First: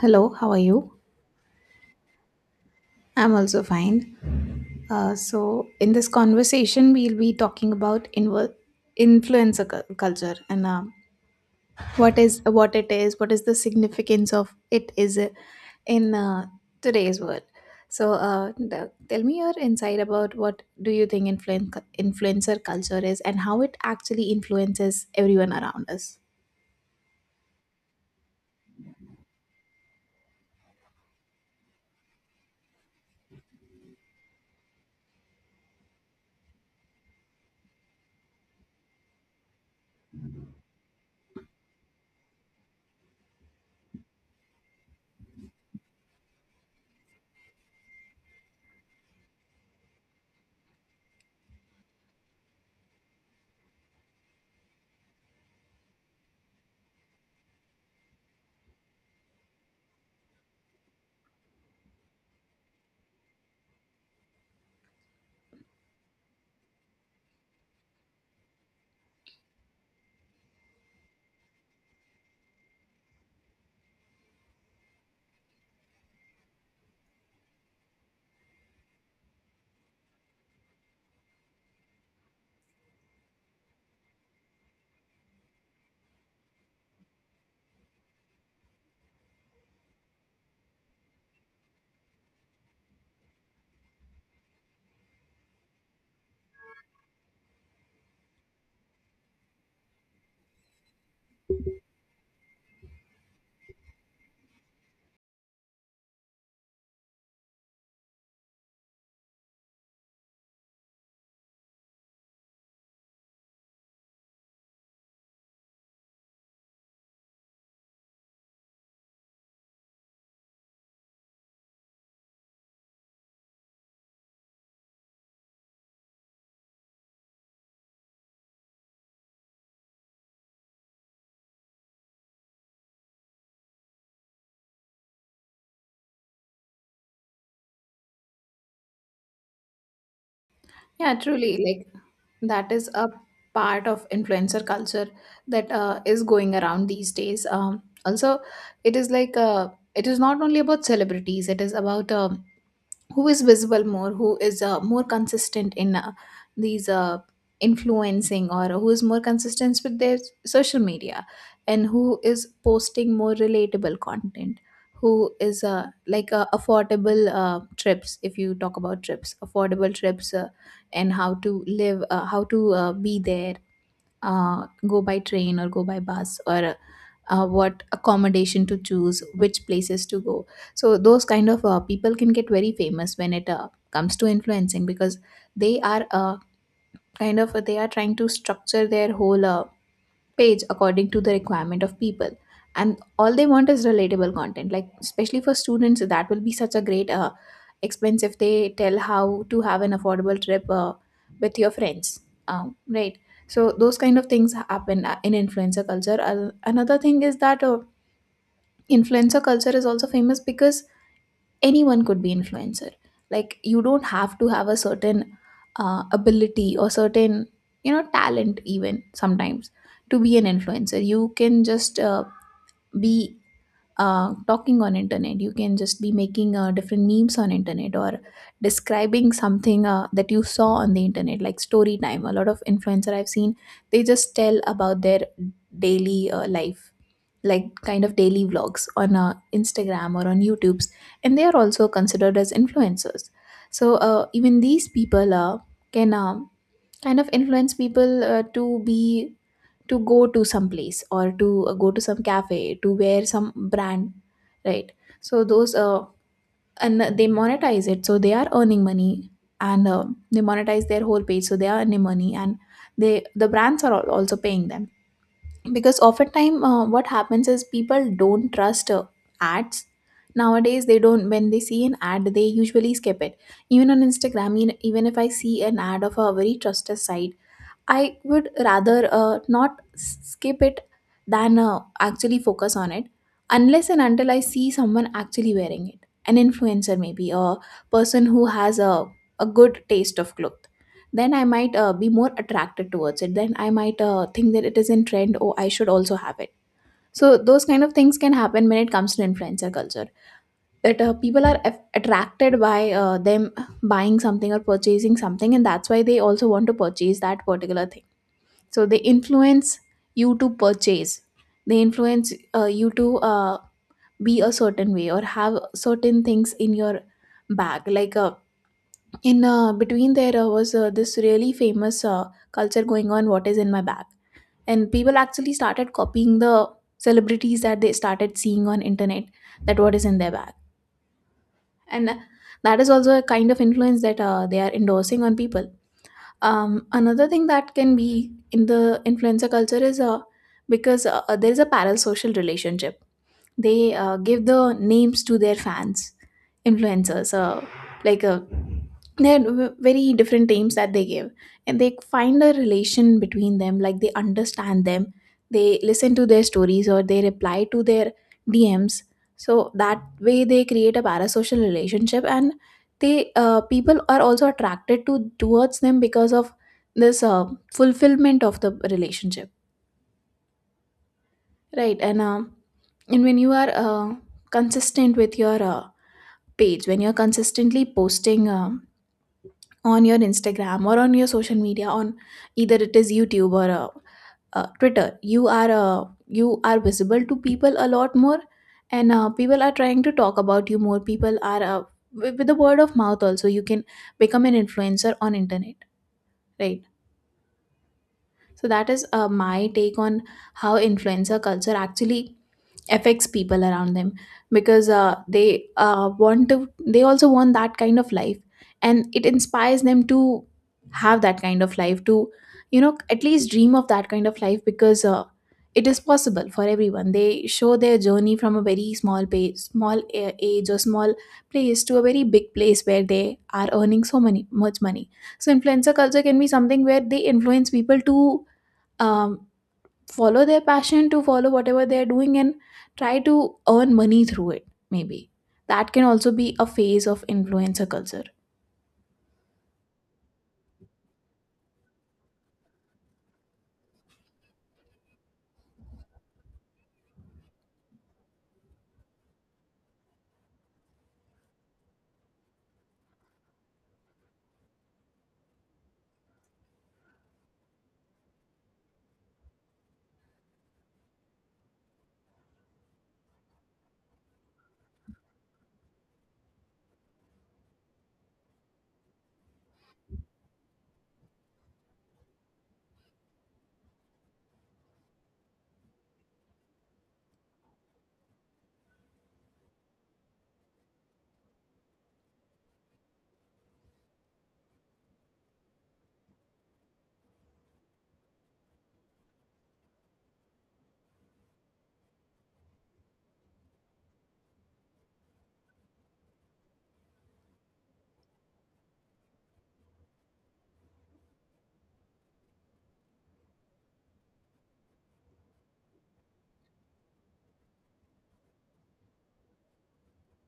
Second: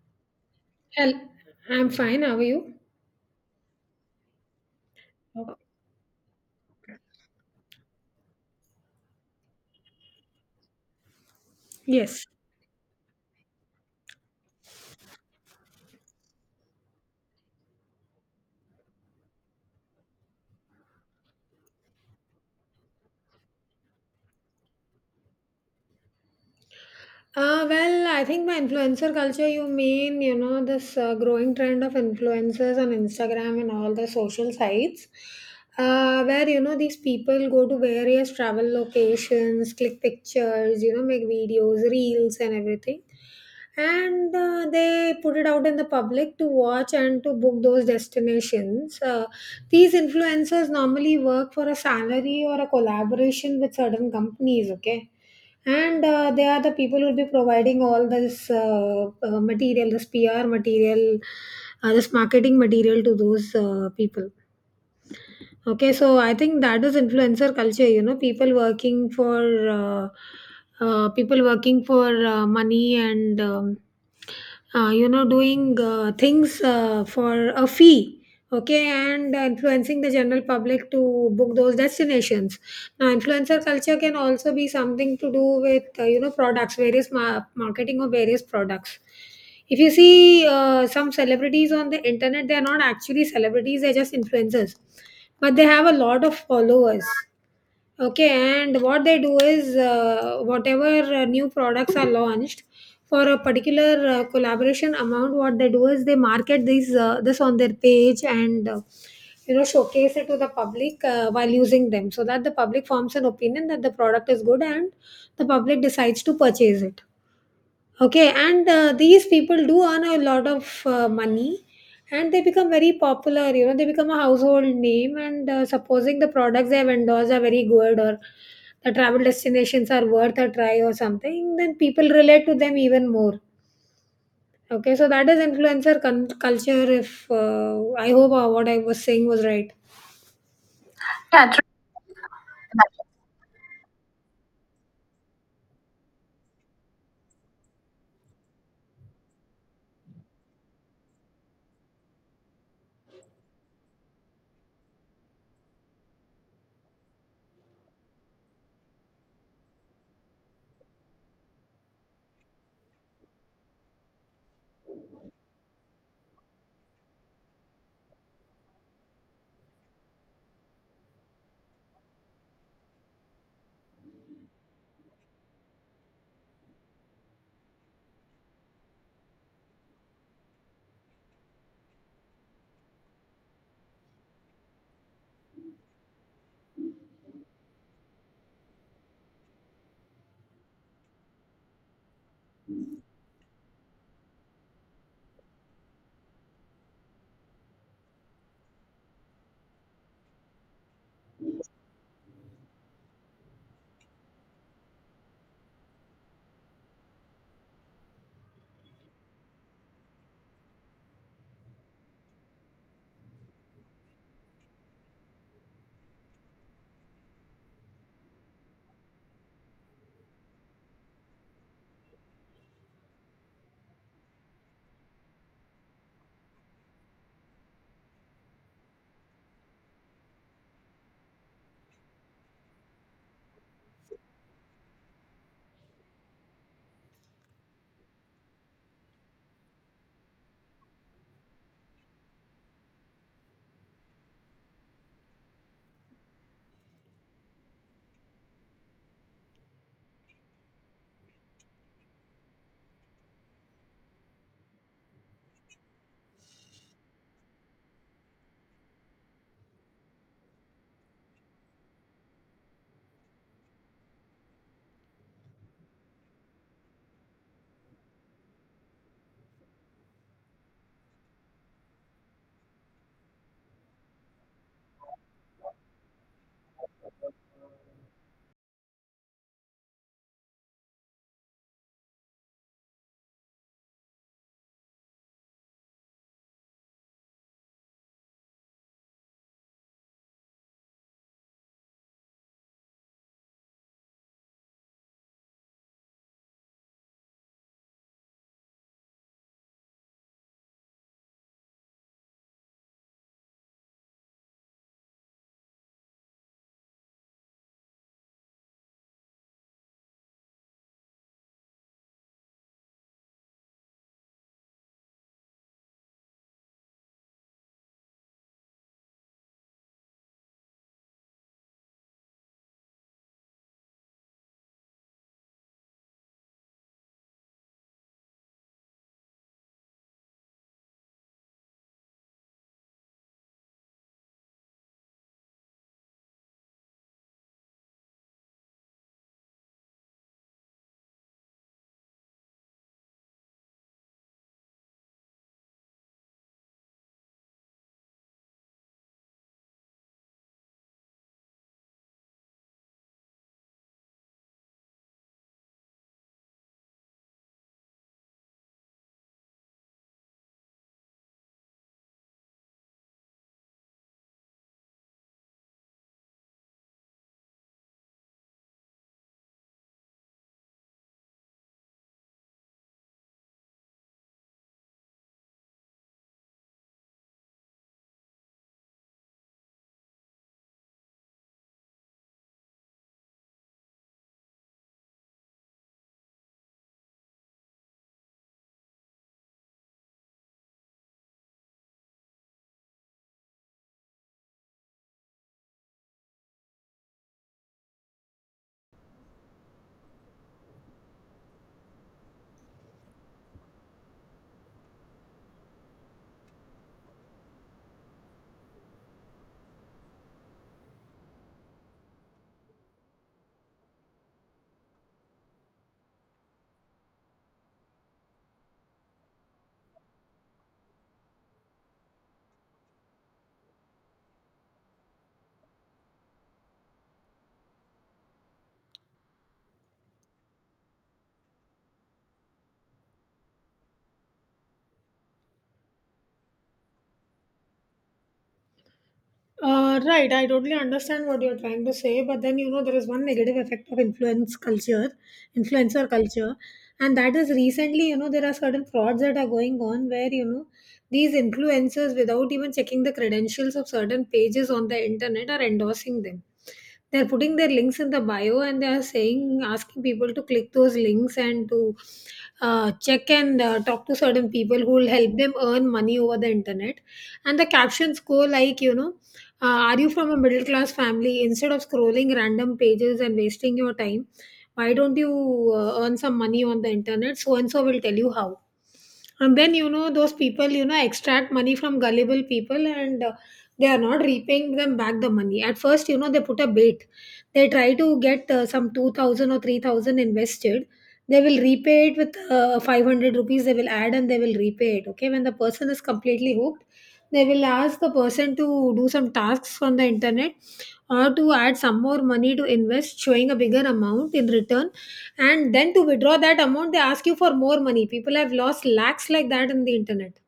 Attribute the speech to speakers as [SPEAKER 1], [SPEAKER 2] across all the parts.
[SPEAKER 1] Hello, how are you?
[SPEAKER 2] Well, I'm fine. How are you?
[SPEAKER 1] I'm also fine.
[SPEAKER 2] Okay.
[SPEAKER 1] In this conversation, we'll be talking about culture and what
[SPEAKER 2] Yes.
[SPEAKER 1] is what it is, what is the significance of it is in today's world. So, tell me your insight about what do you think influencer culture is and how it actually influences everyone around us.
[SPEAKER 2] Well, I think by influencer culture, you mean, you know, this growing trend of influencers on Instagram and all the social sites, where, you know, these people go to various travel locations, click pictures, you know, make videos, reels, and everything. And they put it out in the public to watch and to book those destinations. These influencers normally work for a salary or a collaboration with certain companies, okay? And they are the people who will be providing all this material, this pr material, this marketing material to those people. Okay, so I think that is influencer culture, you know, people working for money, and you know doing things for a fee. Okay, and influencing the general public to book those destinations. Now, influencer culture can also be something to do with you know, products, various marketing of various products. If you see some celebrities on the internet, they're not actually celebrities, they're just influencers. But they have a lot of followers. Okay, and what they do is whatever new products are launched for a particular collaboration amount, what they do is they market these this on their page and you know showcase it to the public while using them, so that the public forms an opinion that the product is good and the public decides to purchase it. Okay, and these people do earn a lot of money and they become very popular. You know, they become a household name. And supposing the products they have endorsed are very good or the travel destinations are worth a try or something, then people relate to them even more. Okay, so that is culture. If I hope what I was saying was right.
[SPEAKER 1] Yeah, truly. Like that is a part of influencer culture that is going around these days. Also, it is it is not only about celebrities. It is about who is visible more, who is more consistent in these influencing, or who is more consistent with their social media, and who is posting more relatable content, who is affordable trips. If you talk about trips, affordable trips, and how to live how to be there, go by train or go by bus, or what accommodation to choose, which places to go. So those kind of people can get very famous when it comes to influencing, because they are they are trying to structure their whole page according to the requirement of people, and all they want is relatable content. Like, especially for students, that will be such a great expense if they tell how to have an affordable trip with your friends. Right, so those kind of things happen in influencer culture. Another thing is that influencer culture is also famous because anyone could be influencer. Like, you don't have to have a certain ability or certain, you know, talent, even sometimes, to be an influencer. You can just be talking on internet. You can just be making different memes on internet, or describing something that you saw on the internet, like story time. A lot of influencer I've seen, they just tell about their daily life, like kind of daily vlogs on Instagram or on YouTube's, and they are also considered as influencers. So even these people can influence people to be, to go to some place, or to go to some cafe, to wear some brand, right? So those and they monetize it, so they are earning money, and they monetize their whole page, so they are earning money, and they, the brands are also paying them, because oftentimes what happens is people don't trust ads nowadays. They don't, when they see an ad they usually skip it. Even on Instagram, even if I see an ad of a very trusted site, I would rather not skip it than actually focus on it, unless and until I see someone actually wearing it. An influencer, maybe, a person who has a good taste of cloth. Then I might be more attracted towards it. Then I might think that it is in trend. Oh, I should also have it. So, those kind of things can happen when it comes to influencer culture. That people are attracted by them buying something or purchasing something, and that's why they also want to purchase that particular thing. So they influence you to purchase, they influence you to be a certain way or have certain things in your bag. Like in between, there was this really famous culture going on, what is in my bag, and people actually started copying the celebrities that they started seeing on internet, that what is in their bag, and that is also a kind of influence that they are endorsing on people. Another thing that can be in the influencer culture is because there is a parasocial relationship. They give the names to their fans, influencers like uh, they're very different names that they give, and they find a relation between them, like they understand them, they listen to their stories or they reply to their dms. So that way they create a parasocial relationship, and they people are also attracted to towards them because of this fulfillment of the relationship, right? And when you are consistent with your page, when you're consistently posting on your Instagram or on your social media, on either it is YouTube or Twitter, you are visible to people a lot more, and people are trying to talk about you more. People are With the word of mouth also, you can become an influencer on internet, right? So that is my take on how influencer culture actually affects people around them, because they want to, they also want that kind of life, and it inspires them to have that kind of life, to, you know, at least dream of that kind of life, because it is possible for everyone. They show their journey from a very small page, small age, or small place to a very big place where they are earning so many much money. So influencer culture can be something where they influence people to um, follow their passion, to follow whatever they're doing and try to earn money through it, maybe. That can also be a phase of influencer culture.
[SPEAKER 2] Right, I totally understand what you're trying to say, but then you know there is one negative effect of influencer culture, and that is recently you know there are certain frauds that are going on where you know these influencers, without even checking the credentials of certain pages on the internet, are endorsing them. They're putting their links in the bio and they are saying, asking people to click those links and to check and talk to certain people who will help them earn money over the internet, and the captions go like, you know, are you from a middle class family? Instead of scrolling random pages and wasting your time, why don't you earn some money on the internet? So and so will tell you how. And then, you know, those people, you know, extract money from gullible people and they are not repaying them back the money. At first, you know, they put a bait. They try to get some 2000 or 3000 invested. They will repay it with 500 rupees, they will add and they will repay it. Okay. When the person is completely hooked, they will ask the person to do some tasks on the internet or to add some more money to invest, showing a bigger amount in return. And then to withdraw that amount, they ask you for more money. People have lost lakhs like that in the internet.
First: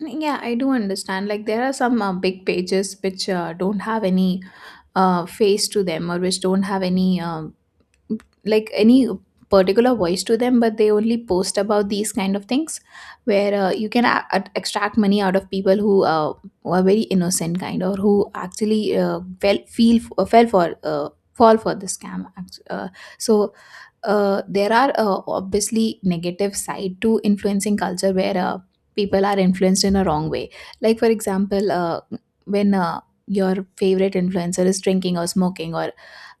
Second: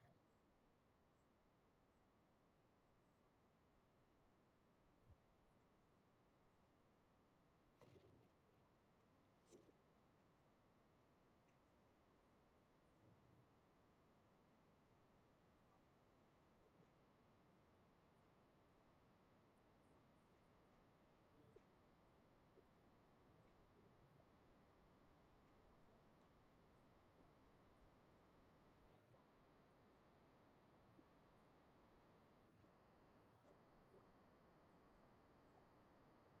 [SPEAKER 1] Yeah, I do understand, like there are some big pages which don't have any face to them, or which don't have any any particular voice to them, but they only post about these kind of things where you can extract money out of people who are very innocent kind, or who actually fell feel fell for fall for the scam. So there are obviously negative side to influencing culture where people are influenced in a wrong way. Like, for example when your favorite influencer is drinking or smoking, or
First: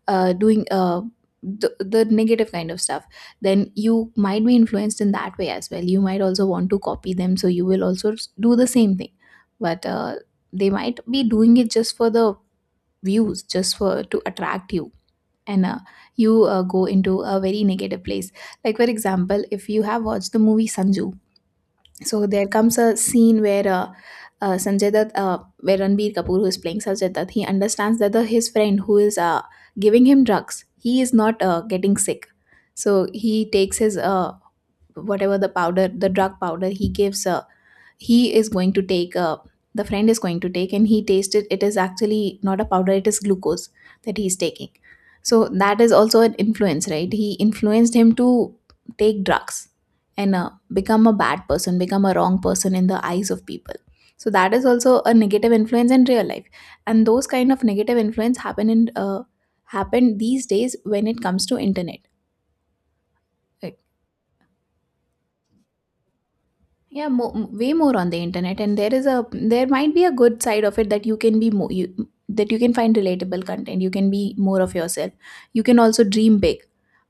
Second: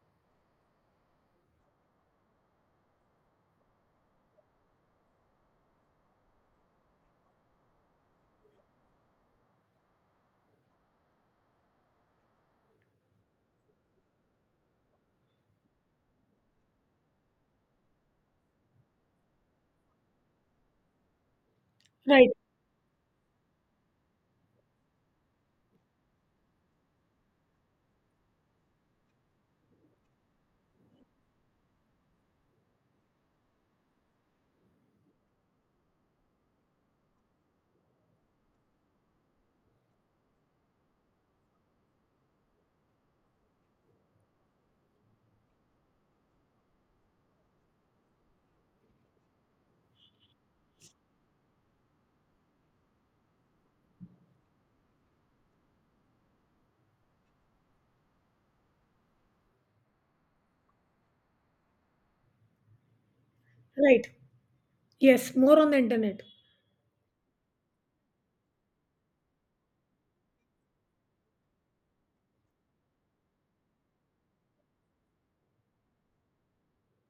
[SPEAKER 1] doing the negative kind of stuff, then you might be influenced in that way as well. You might also want to copy them, so you will also do the same thing. But they might be doing it just for the views, just for to attract you, and you go into a very negative place. Like, for example, if you have watched the movie Sanju, so
[SPEAKER 2] Right,
[SPEAKER 1] there comes a scene where Sanjay Dutt, where Ranbir Kapoor, who is playing Sanjay Dutt, he understands that the, his friend who is giving him drugs, he is not getting sick. So he takes his whatever the powder, the drug powder, he gives he is going to take the friend is going to take, and he tasted it is actually not a powder, it is glucose that he's taking. So that is also an influence, right? He influenced him to take drugs and become a bad person, become a wrong person in the eyes of people. So that is also a negative influence in real life, and those kind of negative influence happen in happen these days when it comes to internet, right?
[SPEAKER 2] right. Yes, more on the internet.
[SPEAKER 1] Yeah, way more on the internet, and there is a, there might be a good side of it, that you can be more you, that you can find relatable content. You can be more of yourself. You can also dream big,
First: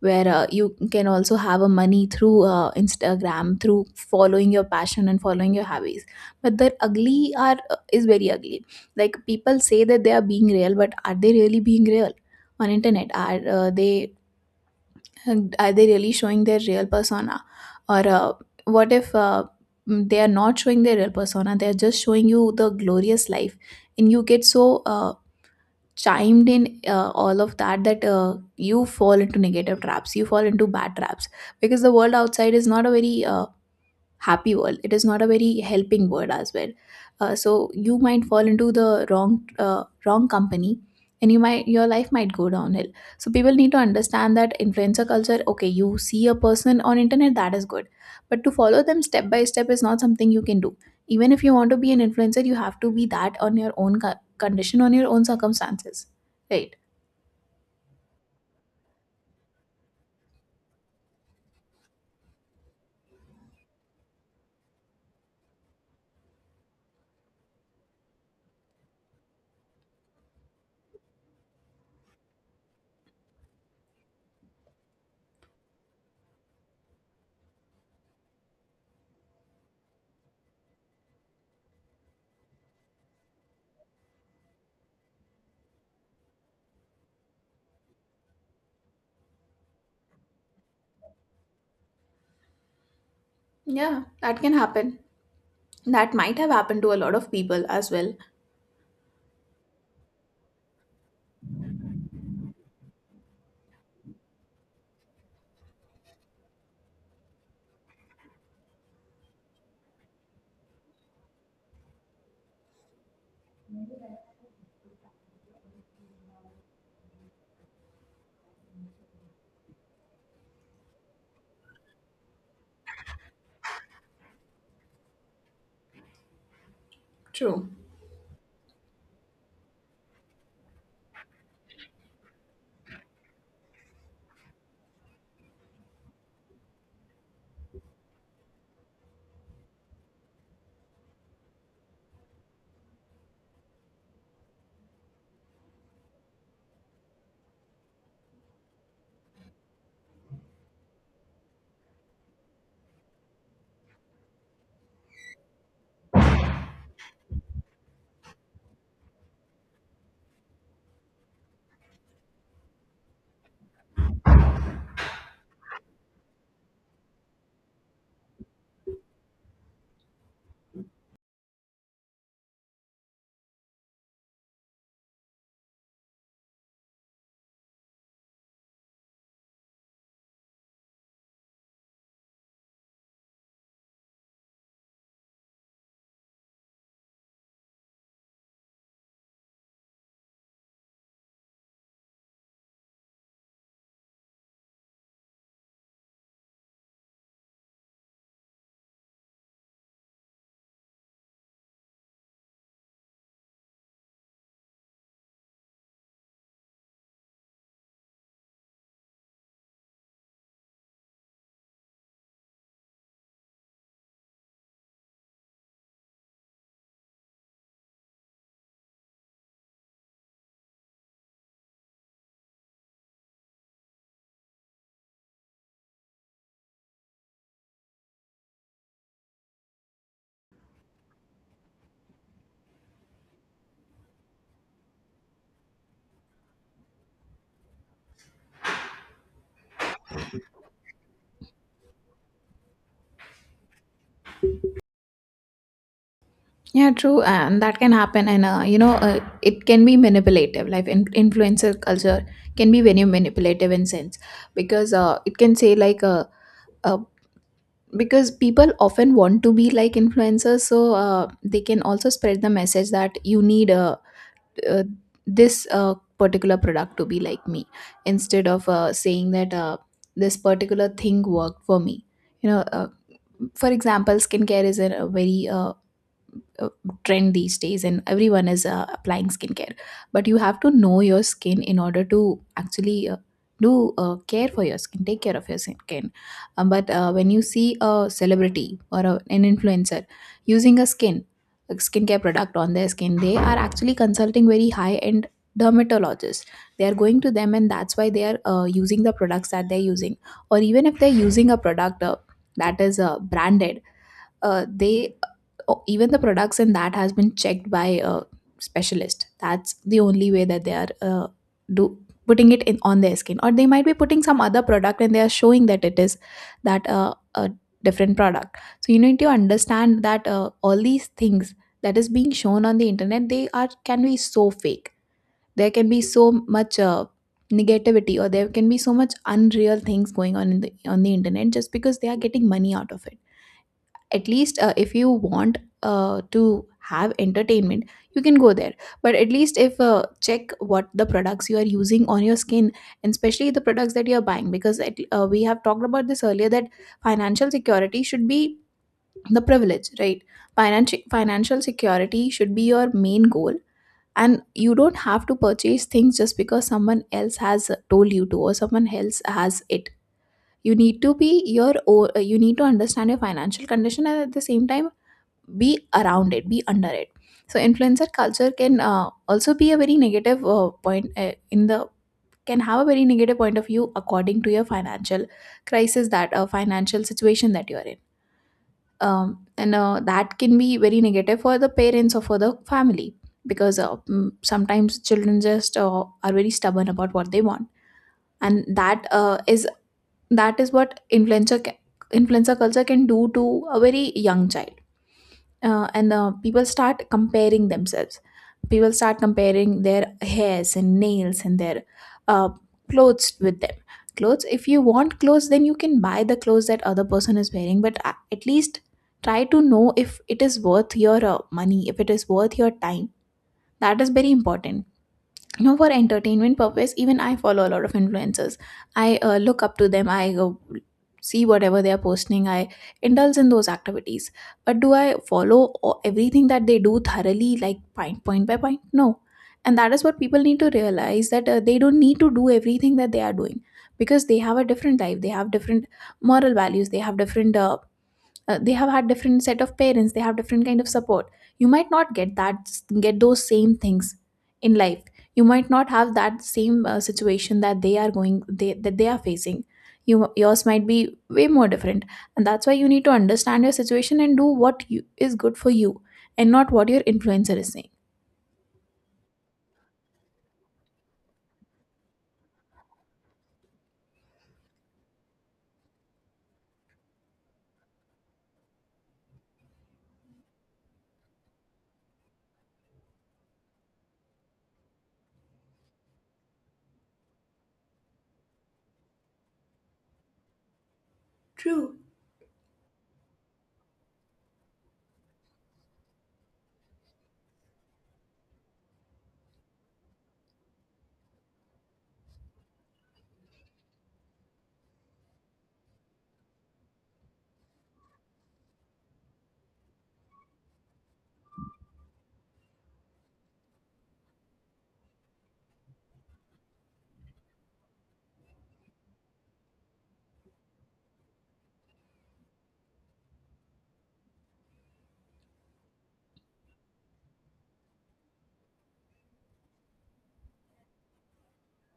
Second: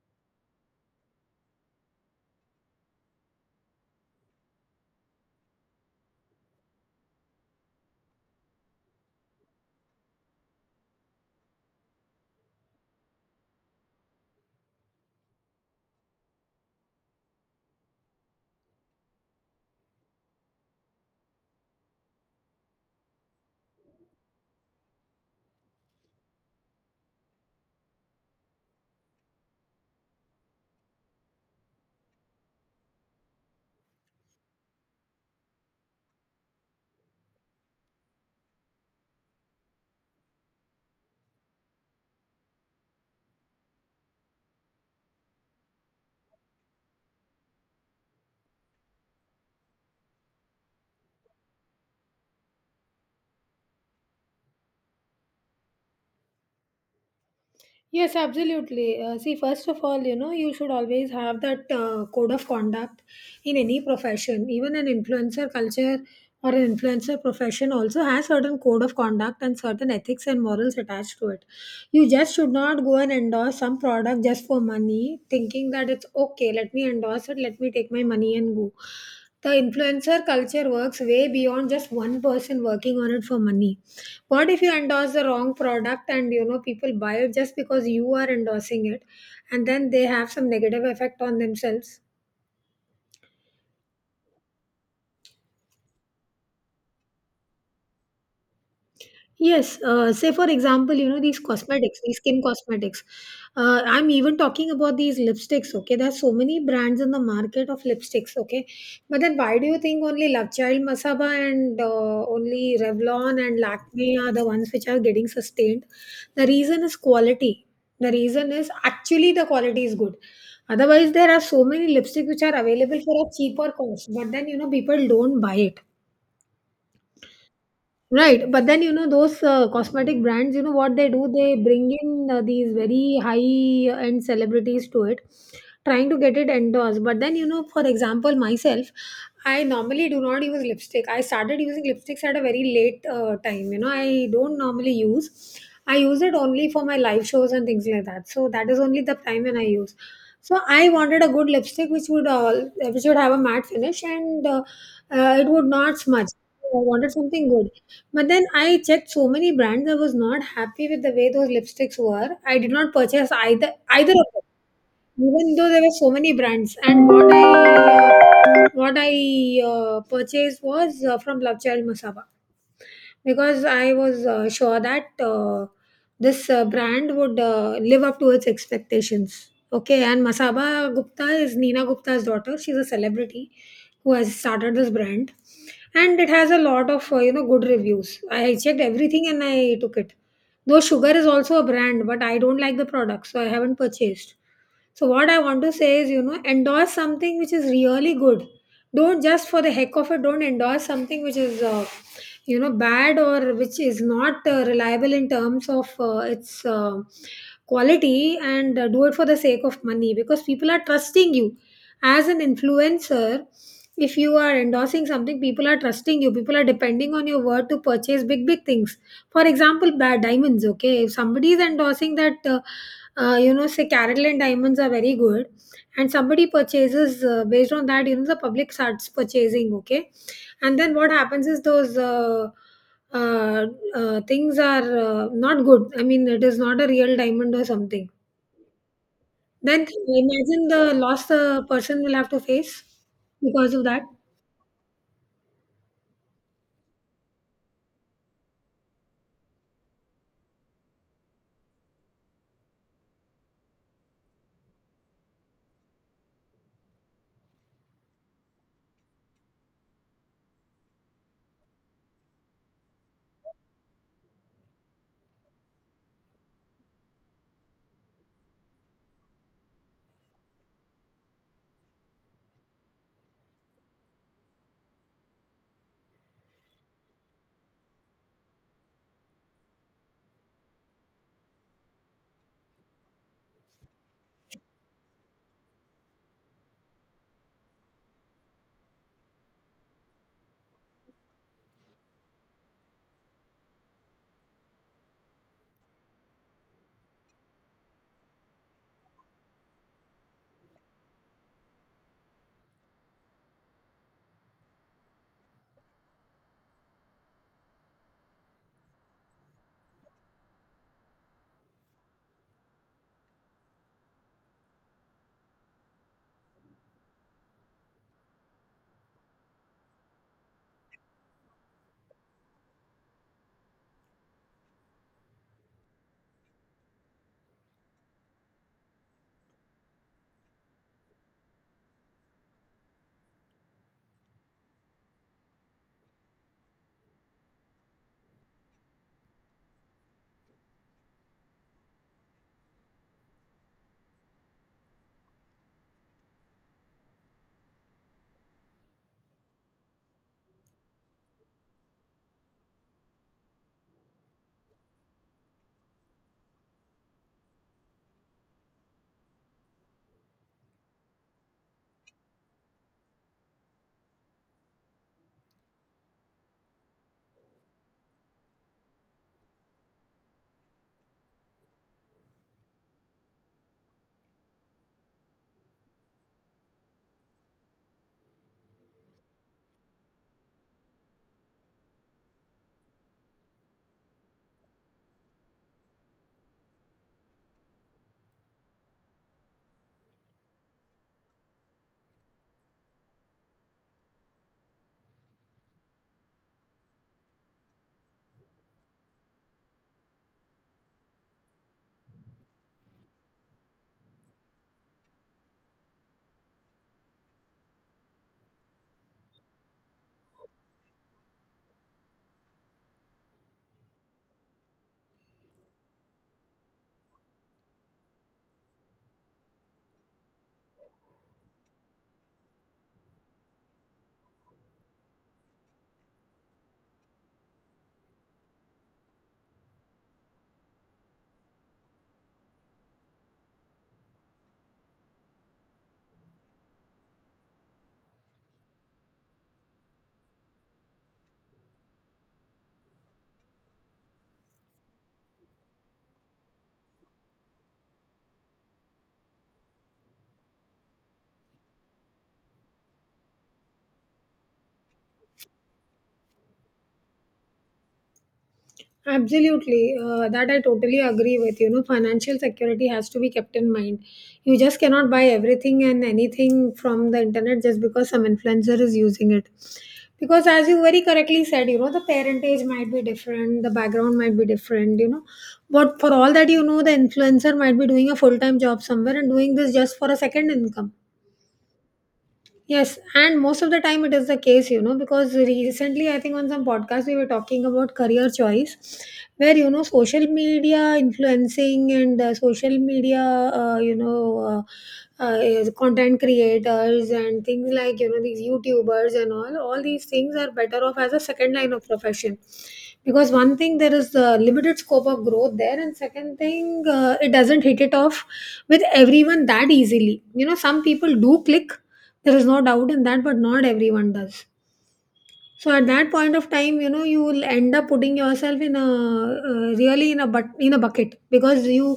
[SPEAKER 1] where you can also have a money through Instagram, through following your passion and following your hobbies. But the ugly are is very ugly. Like, people say that they are being real, but are they really being real on internet? Are they really showing their real persona, or what if they are not showing their real persona, they are just showing you the glorious life, and you get so chimed in all of that, that you fall into negative traps, you fall into bad traps, because the world outside is not a very happy world, it is not a very helping word as well. So you might fall into the wrong, wrong company, and you might, your life might go downhill. So people need to understand that influencer culture, okay, you see a person on internet, that is good, but to follow them step by step is not something you can do. Even if you want to be an influencer, you have to be that on your own condition, on your own circumstances, right?
[SPEAKER 2] Yes, absolutely. See, first of all, you know, you should always have that code of conduct in any profession. Even an influencer culture or an influencer profession also has certain code of conduct and certain ethics and morals attached to it. You just should not go and endorse some product just for money, thinking that it's okay, let me endorse it, let me take my money and go. The influencer culture works way beyond just one person working on it for money. What if you endorse the wrong product and you know people buy it just because you are endorsing it, and then they have some negative effect on themselves?
[SPEAKER 1] Yeah, that can happen, that might have happened to a lot of people as well.
[SPEAKER 2] Yes, say for example, you know, these cosmetics, these skin cosmetics. I'm even talking about these lipsticks, okay? There are so many brands in the market of lipsticks, okay? But then why do you think only Love Child Masaba and only Revlon and Lakme are the ones which are getting sustained? The reason is quality. The reason is actually the quality is good. Otherwise, there are so many lipsticks which are available for a cheaper cost, but then, you know, people don't buy it.
[SPEAKER 1] True.
[SPEAKER 2] Right, but then you know those cosmetic brands, you know what they do? They bring in these very high end celebrities to it, trying to get it endorsed. But then you know, for example, myself, I normally do not use lipstick. I started using lipsticks at a very late time. You know, I don't normally use. I use it only for my live shows and things like that. So that is only the time when I use. So I wanted a good lipstick which would all, which would have a matte finish and it would not smudge. So, I wanted something good, but then I checked so many brands. I was not happy with the way those lipsticks were. I did not purchase either of them, even though there were so many brands. And what I purchased was from Love Child Masaba because I was sure that this brand would live up to its expectations. Okay, and Masaba Gupta is Nina Gupta's daughter. She's a celebrity who has started this brand, and it has a lot of you know good reviews. I checked everything and I took it. Though Sugar is also a brand, but I don't like the product, so I haven't purchased. So what I want to say is, you know, endorse something which is really good. Don't just for the heck of it, don't endorse something which is, you know, bad or which is not reliable in terms of its quality, and do it for the sake of money, because people are trusting you. As an influencer, if you are endorsing something, people are trusting you. People are depending on your word to purchase big, big things. For example, bad diamonds, okay? If somebody is endorsing that you know, say Carolyn diamonds are very good, and somebody purchases based on that, you know, the public starts purchasing, okay? And then what happens is those uh, things are not good, I mean it is not a real diamond or something. Then imagine the loss the person will have to face because of that.
[SPEAKER 1] Yeah, true, and that can happen, and you know, it can be manipulative. Like influencer culture can be very manipulative in sense because it can say uh, because people often want to be like influencers, so they can also spread the message that you need uh, this particular product to be like me instead of saying that this particular thing worked for me. You know, uh, for example, skincare is a very uh, trend these days and everyone is applying skincare, but you have to know your skin in order to actually do care for your skin, take care of your skin. But when you see a celebrity or an influencer using a skincare product on their skin, they are actually consulting very high end dermatologists. They are going to them, and that's why they are using the products that they're using. Or even if they're using a product that is branded, they, oh, even the products in that has been checked by a specialist. That's the only way that they are do putting it in on their skin, or they might be putting some other product and they are showing that it is that a different product. So you need to understand that all these things that is being shown on the internet, they are can be so fake. There can be so much negativity, or there can be so much unreal things going on in on the internet just because they are getting money out of it. At least if you want to have entertainment, you can go there, but at least if check what the products you are using on your skin, and especially the products that you are buying, because we have talked about this earlier, that financial security should be the privilege, right? Financial security should be your main goal, and you don't have to purchase things just because someone else has told you to, or someone else has it. You need to be your you need to understand your financial condition, and at the same time be around it, be under it. So influencer culture can also be a very negative point in the can have a very negative point of view according to your financial situation that you are in. And that can be very negative for the parents or for the family, because sometimes children just are very stubborn about what they want, and that is what influencer culture can do to a very young child. And people start comparing themselves. People start comparing their hairs and nails and their uh, clothes with them. Clothes, if you want clothes, then you can buy the clothes that other person is wearing, but at least try to know if it is worth your money, if it is worth your time. That is very important. You know, for entertainment purpose, even I follow a lot of influencers. I look up to them, I go see whatever they are posting, I indulge in those activities. But do I follow everything that they do thoroughly, like point by point? No. And that is what people need to realize, that they don't need to do everything that they are doing, because they have a different life, they have different moral values, they have different they have had different set of parents, they have different kind of support. You might not get that get those same things in life. You might not have that same situation that they are facing. You yours might be way more different. And that's why you need to understand your situation and do what is good for you, and not what your influencer is saying.
[SPEAKER 2] Absolutely, that I totally agree with. You know, financial security has to be kept in mind. You just cannot buy everything and anything from the internet just because some influencer is using it. Because, as you very correctly said, you know, the parentage might be different, the background might be different, you know. But for all that, you know, the influencer might be doing a full time job somewhere and doing this just for a second income. Yes, and most of the time it is the case, you know, because recently I think on some podcast we were talking about career choice, where you know social media influencing and social media, is content creators and things like you know these YouTubers and all. All these things are better off as a second line of profession, because one thing, there is limited scope of growth there, and second thing, it doesn't hit it off with everyone that easily. You know, some people do click, there is no doubt in that, but not everyone does. So at that point of time, you know, you will end up putting yourself in a really in a bucket, because you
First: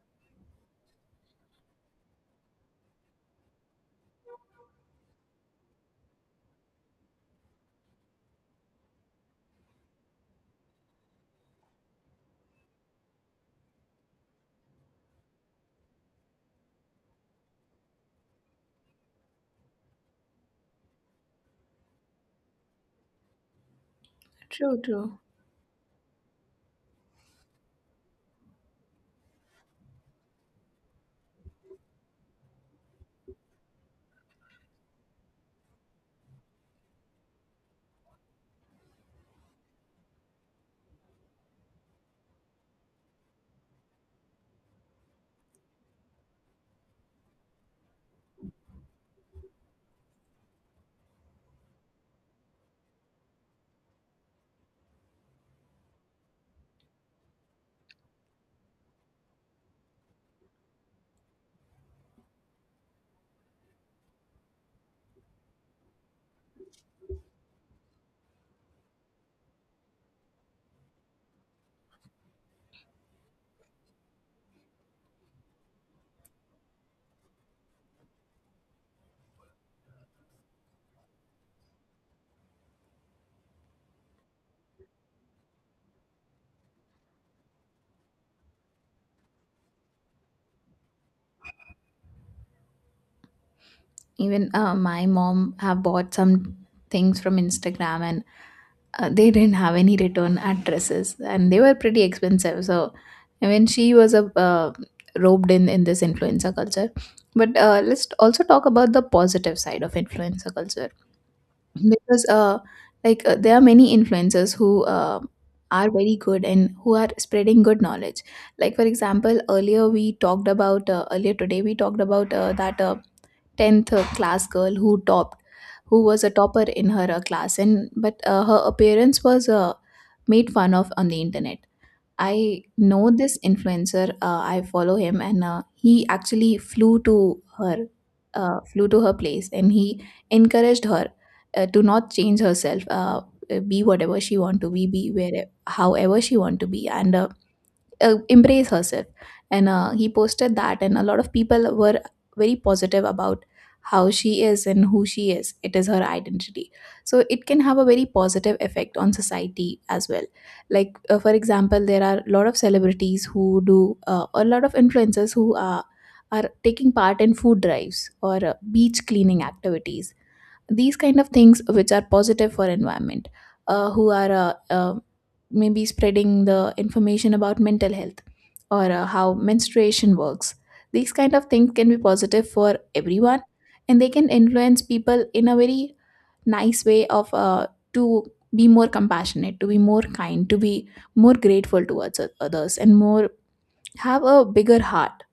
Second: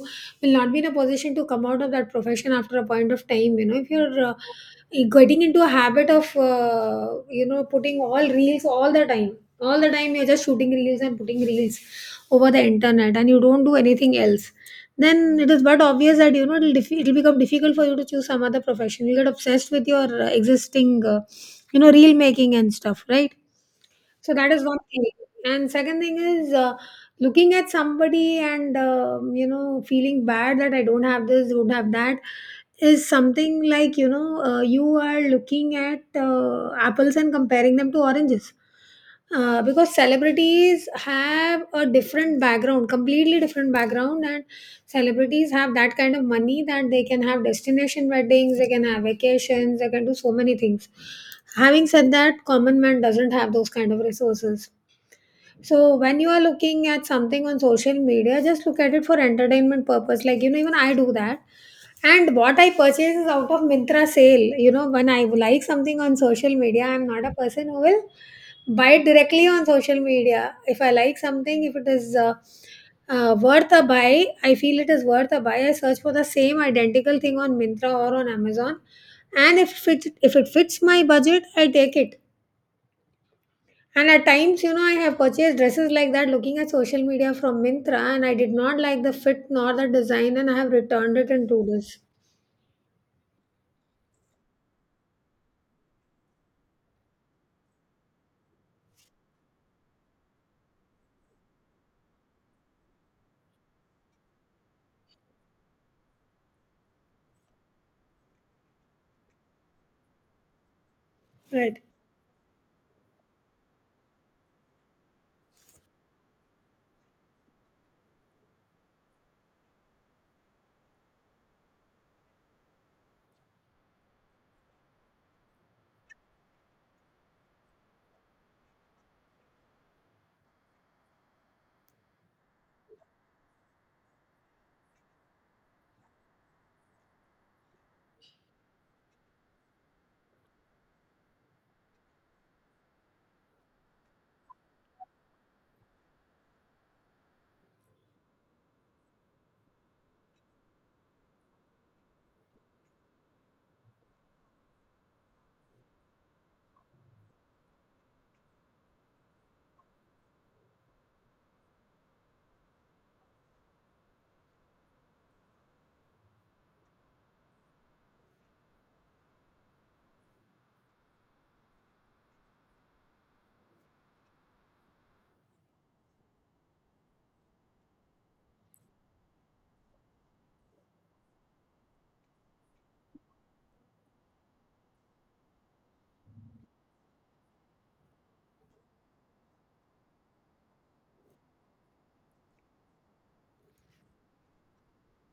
[SPEAKER 2] will not be in a position to come out of that profession after a point of time. You know, if you're getting into a habit of you know putting all reels all the time, all the time you're just shooting reels and putting reels over the internet, and you don't do anything else, then it is but obvious that, you know, it'll become difficult for you to choose some other profession. You get obsessed with your existing, you know, reel making and stuff, right? So that is one
[SPEAKER 1] True,
[SPEAKER 2] thing.
[SPEAKER 1] true.
[SPEAKER 2] And second thing is looking at somebody and you know feeling bad that I don't have this, don't have that, is something like you know you are looking at apples and comparing them to oranges. Because celebrities have a different background, completely different background, and celebrities have that kind of money that they can have destination weddings, they can have vacations, they can do so many things. Having said that, common man doesn't have those kind of resources. So when you are looking at something on social media, just look at it for entertainment purpose. Like you know, even I do that. And what I purchase is out of Mintra sale. You know, when I like something on social media, I'm not a person who will buy it directly on social media. If I like something, if it is worth a buy, I feel it is worth a buy. I search for the same identical thing on Mintra or on Amazon, and if it fits my budget, I take it. And at times, you know, I have purchased dresses like that looking at social media from Mintra, and I did not like the fit nor the design, and I have returned it in 2 days.
[SPEAKER 1] Even my mom have bought some things from Instagram, and they didn't have any return addresses and they were pretty expensive. So when she was a robed in this influencer culture. But let's also talk about the positive side of influencer culture,
[SPEAKER 2] Right.
[SPEAKER 1] because there are many influencers who are very good and who are spreading good knowledge. Like for example, earlier we talked about earlier today we talked about that tenth class girl who topped, who was a topper in her class, and but her appearance was made fun of on the internet. I know this influencer. I follow him, and he actually her, flew to her place, and he encouraged her to not change herself. Be whatever she want to be where however she want to be, and embrace herself. And he posted that, and a lot of people were very positive about how she is and who she is. It is her identity. So it can have a very positive effect on society as well. Like for example, there are a lot of influencers who are taking part in food drives or beach cleaning activities, these kind of things which are positive for environment. Who are maybe spreading the information about mental health, or how menstruation works. These kind of things can be positive for everyone, and they can influence people in a very nice way of to be more compassionate, to be more kind, to be more grateful towards others, and more have a bigger heart.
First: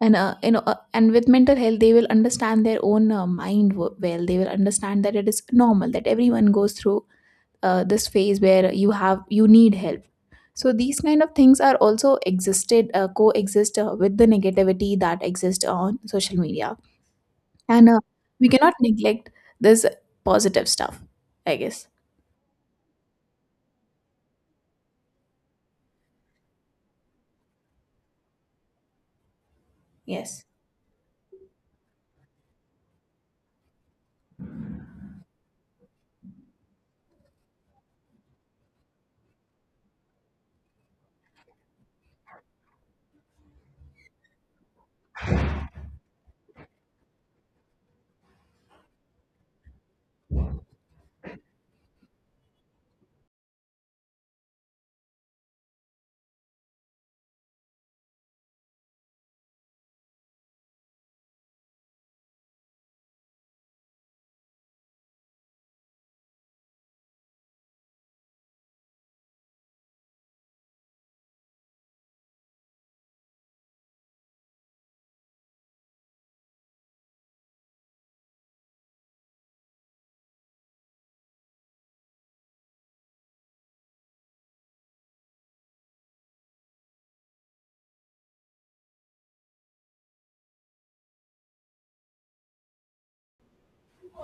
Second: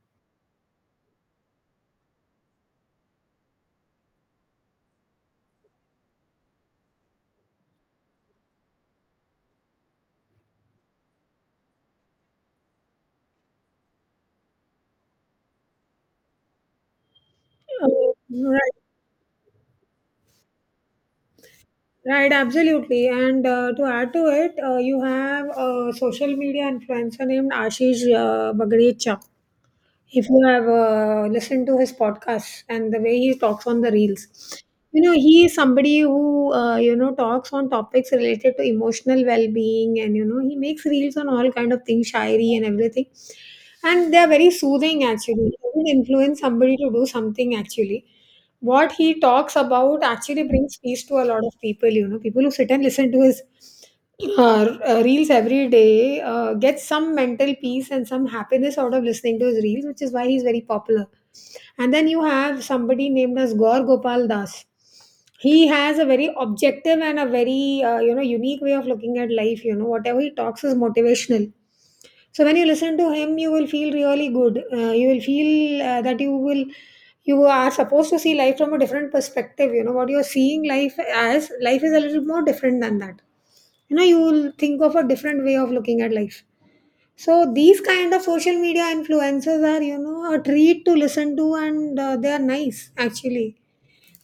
[SPEAKER 1] And you know, and with mental health they will understand their own mind well. They will understand that it is normal, that everyone goes through this phase where you need help. So these kind of things are also existed coexist with the negativity that exists on social media. And
[SPEAKER 2] Uh,
[SPEAKER 1] We
[SPEAKER 2] right.
[SPEAKER 1] cannot neglect this positive stuff, I guess.
[SPEAKER 2] Right. Absolutely. And to add to it, you have a social media influencer named Ashish Bagrecha. If you
[SPEAKER 1] Yes.
[SPEAKER 2] have listened to his podcast and the way he talks on the reels, you know he is somebody who you know talks on topics related to emotional well-being, and you know he makes reels on all kind of things, shayari and everything, and they are very soothing actually. It will influence somebody to do something actually. What he talks about actually brings peace to a lot of people, you know, people who sit and listen to his reels every day get some mental peace and some happiness out of listening to his reels, which is why he's very popular. And then you have somebody named as Gaur Gopal Das. He has a very objective and a very you know unique way of looking at life, you know whatever he talks is motivational. So when you listen to him, you will feel really good. You will feel that you are supposed to see life from a different perspective. You know, what you're seeing life as, life is a little more different than that. You know you will think of a different way of looking at life. So these kind of social media influencers are, you know, a treat to listen to, and they are nice actually.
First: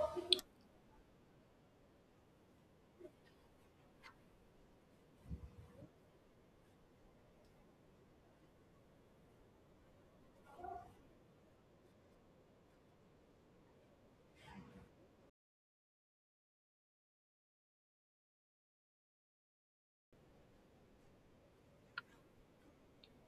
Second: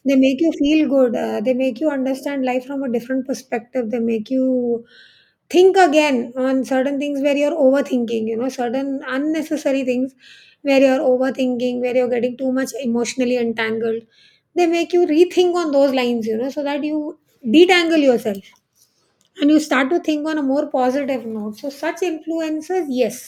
[SPEAKER 2] They make you feel good. They make you understand life from a different perspective. They make you think again on certain things where you're overthinking, you know, certain unnecessary things where you're overthinking, where you're getting too much emotionally entangled. They make you rethink on those lines, you know, so that you detangle yourself and you start to think on a more positive note. So such influencers, yes,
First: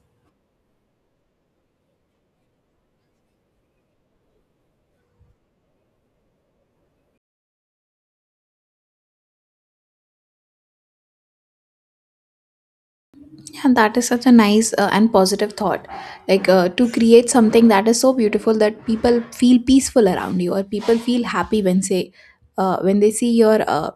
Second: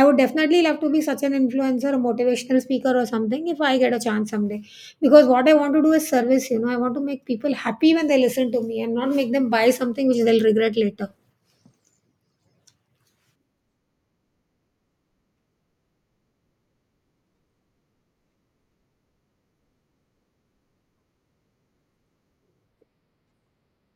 [SPEAKER 2] I would definitely love to be such an influencer, a motivational speaker or something, if I get a chance someday. Because what I want to do is service, you know, I want to make people happy when they listen to me and not make them buy something which they'll regret later.
[SPEAKER 1] Yeah, that is such a nice and positive thought. Like to create something that is so beautiful that people feel peaceful around you, or people feel happy when say when they see your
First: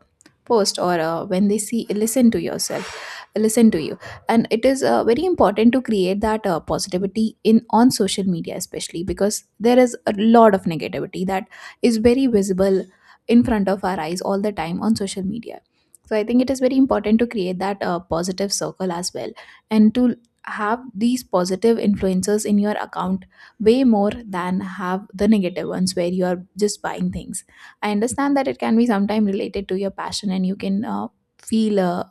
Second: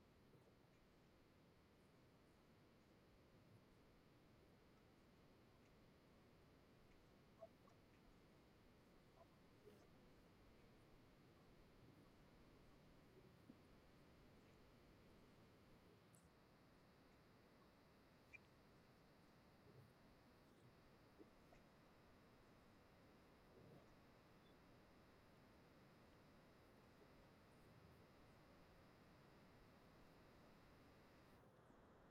[SPEAKER 1] post, or when they see listen to yourself, listen to you. And it is very important to create that positivity in on social media, especially because there is a lot of negativity that is very visible in front of our eyes all the time on social media. So I think it is very important to create that positive circle as well, and to have these positive influencers in your account, way more than have the negative ones where you are just buying things. I understand that it can be sometime related to your passion, and you can feel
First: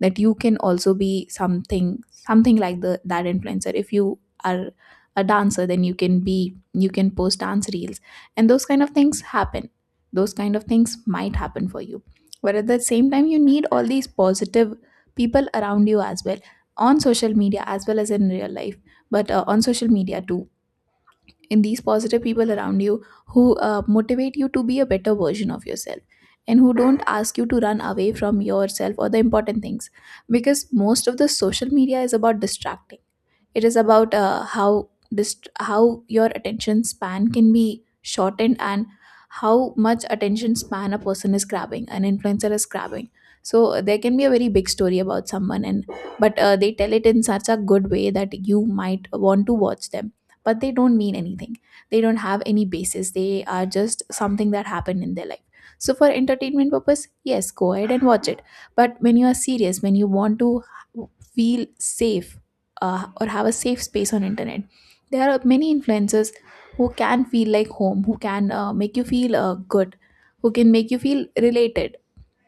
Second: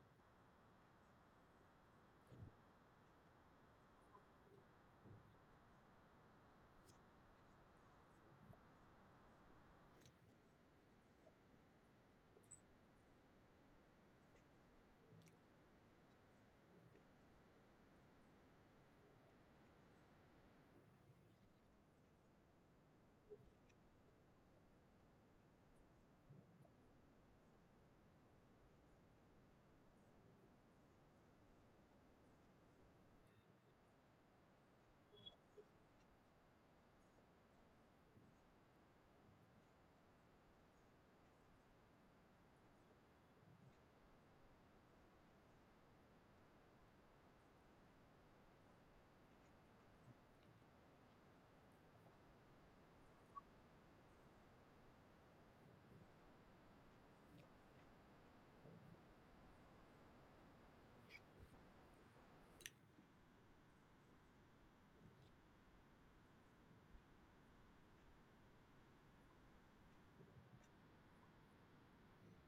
[SPEAKER 1] that you can also be something like the that influencer. If you are a dancer, then you can post dance reels, and those kind of things happen, those kind of things might happen for you. But at the same time, you need all these positive people around you as well, on social media as well as in real life, but on social media too. In these positive people around you who motivate you to be a better version of yourself, and who don't ask you to run away from yourself or the important things. Because most of the social media is about distracting. It is about how your attention span can be shortened, and how much attention span a person is grabbing an influencer is grabbing. So there can be a very big story about someone, and but they tell it in such a good way that you might want to watch them, but they don't mean anything. They don't have any basis. They are just something that happened in their life. So for entertainment purpose, yes, go ahead and watch it. But when you are serious, when you want to feel safe, or have a safe space on internet, there are many influencers who can feel like home, who can make you feel good, who can make you feel related,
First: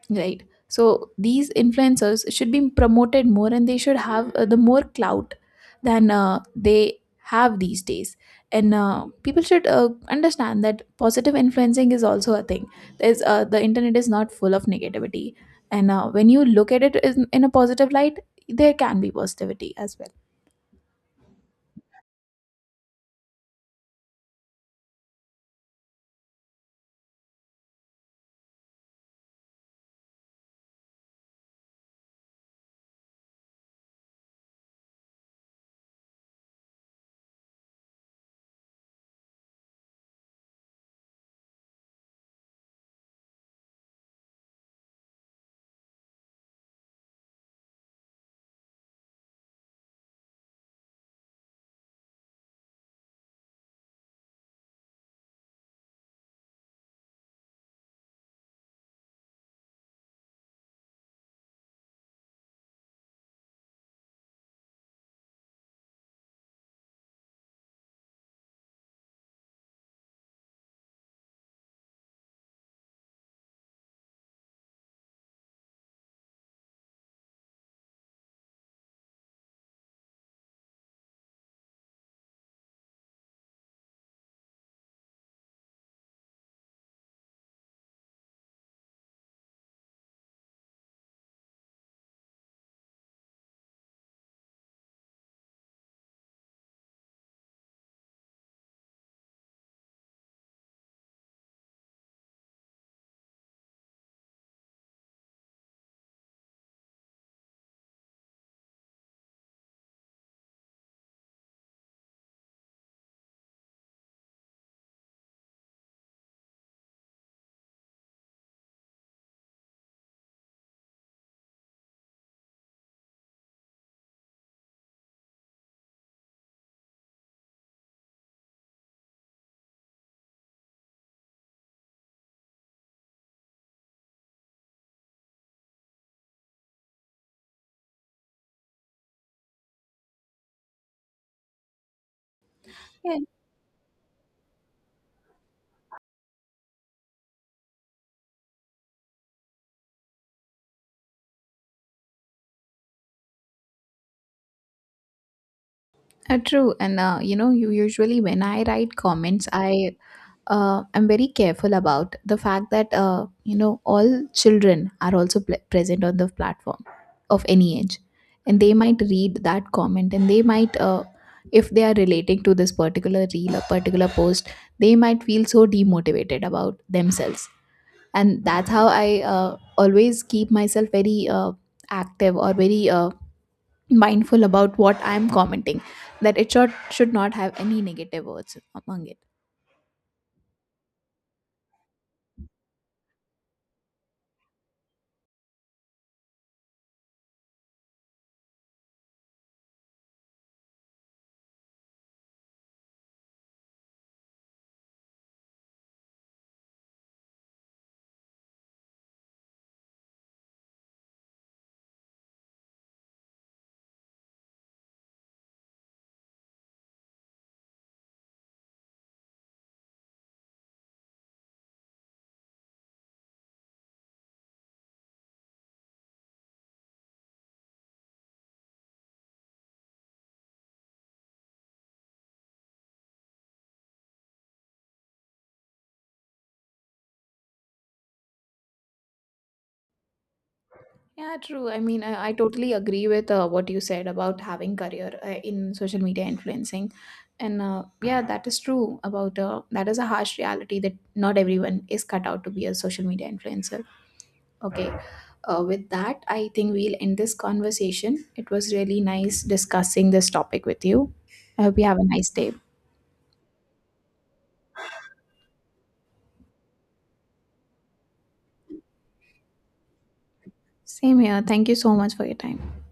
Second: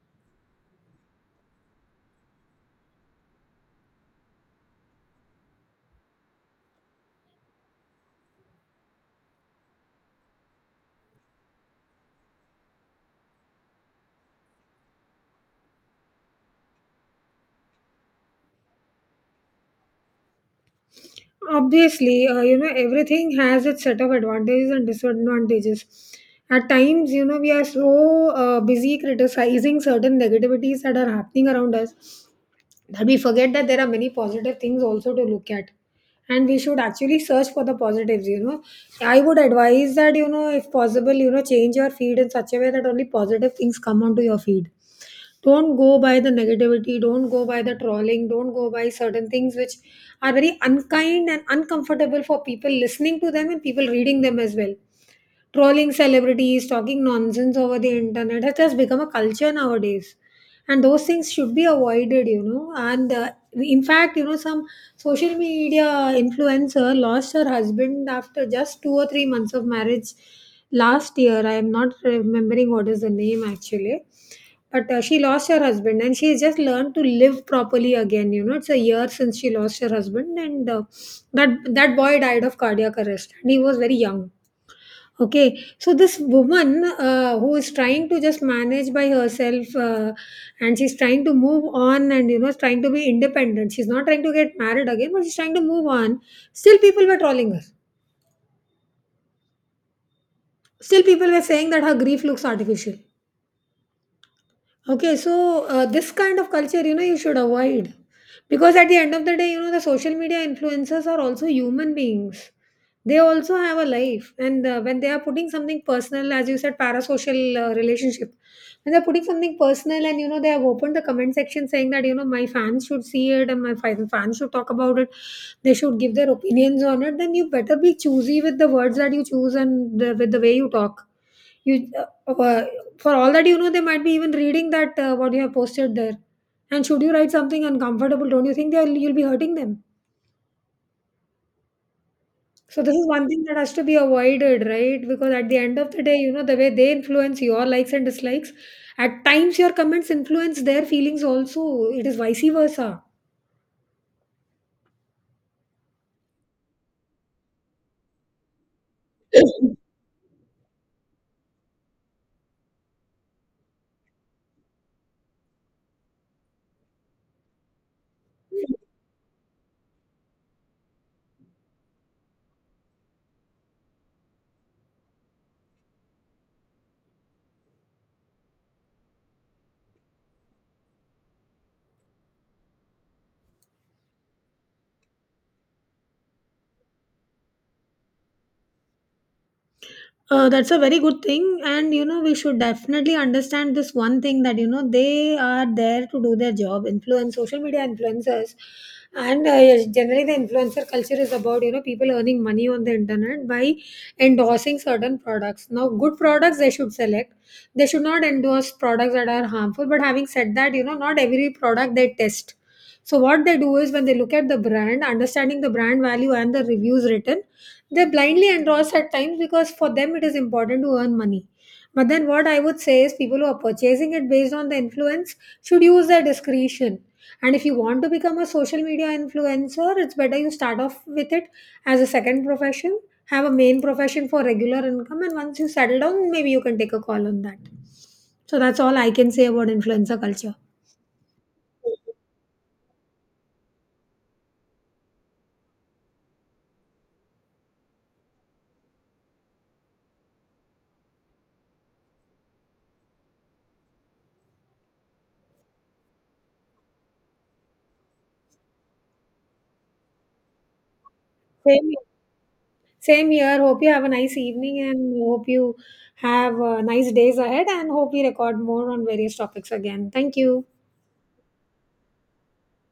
[SPEAKER 1] right? So these influencers should be promoted more, and they should have the more clout than they have these days. And people should understand that positive influencing is also a thing. The internet is not full of negativity, and when you look at it in a positive light, there can be positivity as well.
[SPEAKER 2] Obviously, you know, everything has its set of advantages and disadvantages. At times, you know, we are so busy criticizing certain negativities that are happening around us that we forget that there are many positive things also to look at. And we should actually search for the positives, you know. I would advise that, you know, if possible, you know, change your feed in such a way that only positive things come onto your feed. Don't go by the negativity, don't go by the trolling, don't go by certain things which are very unkind and uncomfortable for people listening to them and people reading them as well. Trolling celebrities, talking nonsense over the internet, it has become a culture nowadays. And those things should be avoided, you know. And in fact, you know, some social media influencer lost her husband after just 2 or 3 months of marriage last year. I am not remembering what is the name actually, but she lost her husband and she just learned to live properly again, you know, it's a year since she lost her husband, and that boy died of cardiac arrest and he was very young. Okay, so this woman who is trying to just manage by herself, and she's trying to move on, and you know, is trying to be independent. She's not trying to get married again, but she's trying to move on. Still, people were trolling her. Still, people were saying that her grief looks artificial. Okay, so this kind of culture, you know, you should avoid, because at the end of the day, you know, the social media influencers are also human beings. They also have a life, and when they are putting something personal, as you said, parasocial relationship, when they're putting something personal, and you know, they have opened the comment section saying that you know my fans should see it and my fans should talk about it, they should give their opinions on it. Then you better be choosy with the words that you choose and the, with the way you talk. You uh, uh, for all that, you know, they might be even reading that what you have posted there. And should you write something uncomfortable, don't you think they'll you'll be hurting them? So this is one thing that has to be avoided, right? Because at the end of the day, you know, the way they influence your likes and dislikes, at times your comments influence their feelings also. It is vice versa.
[SPEAKER 1] True, and you know, you usually when I write comments, I am very careful about the fact that you know all children are also present on the platform, of any age, and they might read that comment, and if they are relating to this particular reel or particular post, they might feel so demotivated about themselves. And that's how I always keep myself very active or very mindful about what I'm commenting, that it should not have any negative words among it.
[SPEAKER 2] That's a very good thing, and you know we should definitely understand this one thing that you know they are there to do their job, influence social media influencers, and yes, generally the influencer culture is about, you know, people earning money on the internet by endorsing certain products. Now, good products they should select. They should not endorse products that are harmful. But having said that, you know, not every product they test. So what they do is when they look at the brand, understanding the brand value and the reviews written, they blindly endorse at times because for them it is important to earn money. But then what I would say is people who are purchasing it based on the influence should use their discretion. And if you want to become a social media influencer, it's better you start off with it as a second profession, have a main profession for regular income, and once you settle down, maybe you can take a call on that. So that's all I can say about influencer culture.
[SPEAKER 1] Yeah, true. I mean, I totally agree with what you said about having career in social media influencing. And yeah, that is true about that is a harsh reality that not everyone is cut out to be a social media influencer. Okay. With that, I think we'll end this conversation. It was really nice discussing this topic with you. I hope you
[SPEAKER 2] Same.
[SPEAKER 1] have a nice day.
[SPEAKER 2] Same here. Hope you have a nice evening and hope you have nice days ahead and hope we record more on various topics again. Thank you.
[SPEAKER 1] Same here. Thank you so much for your time.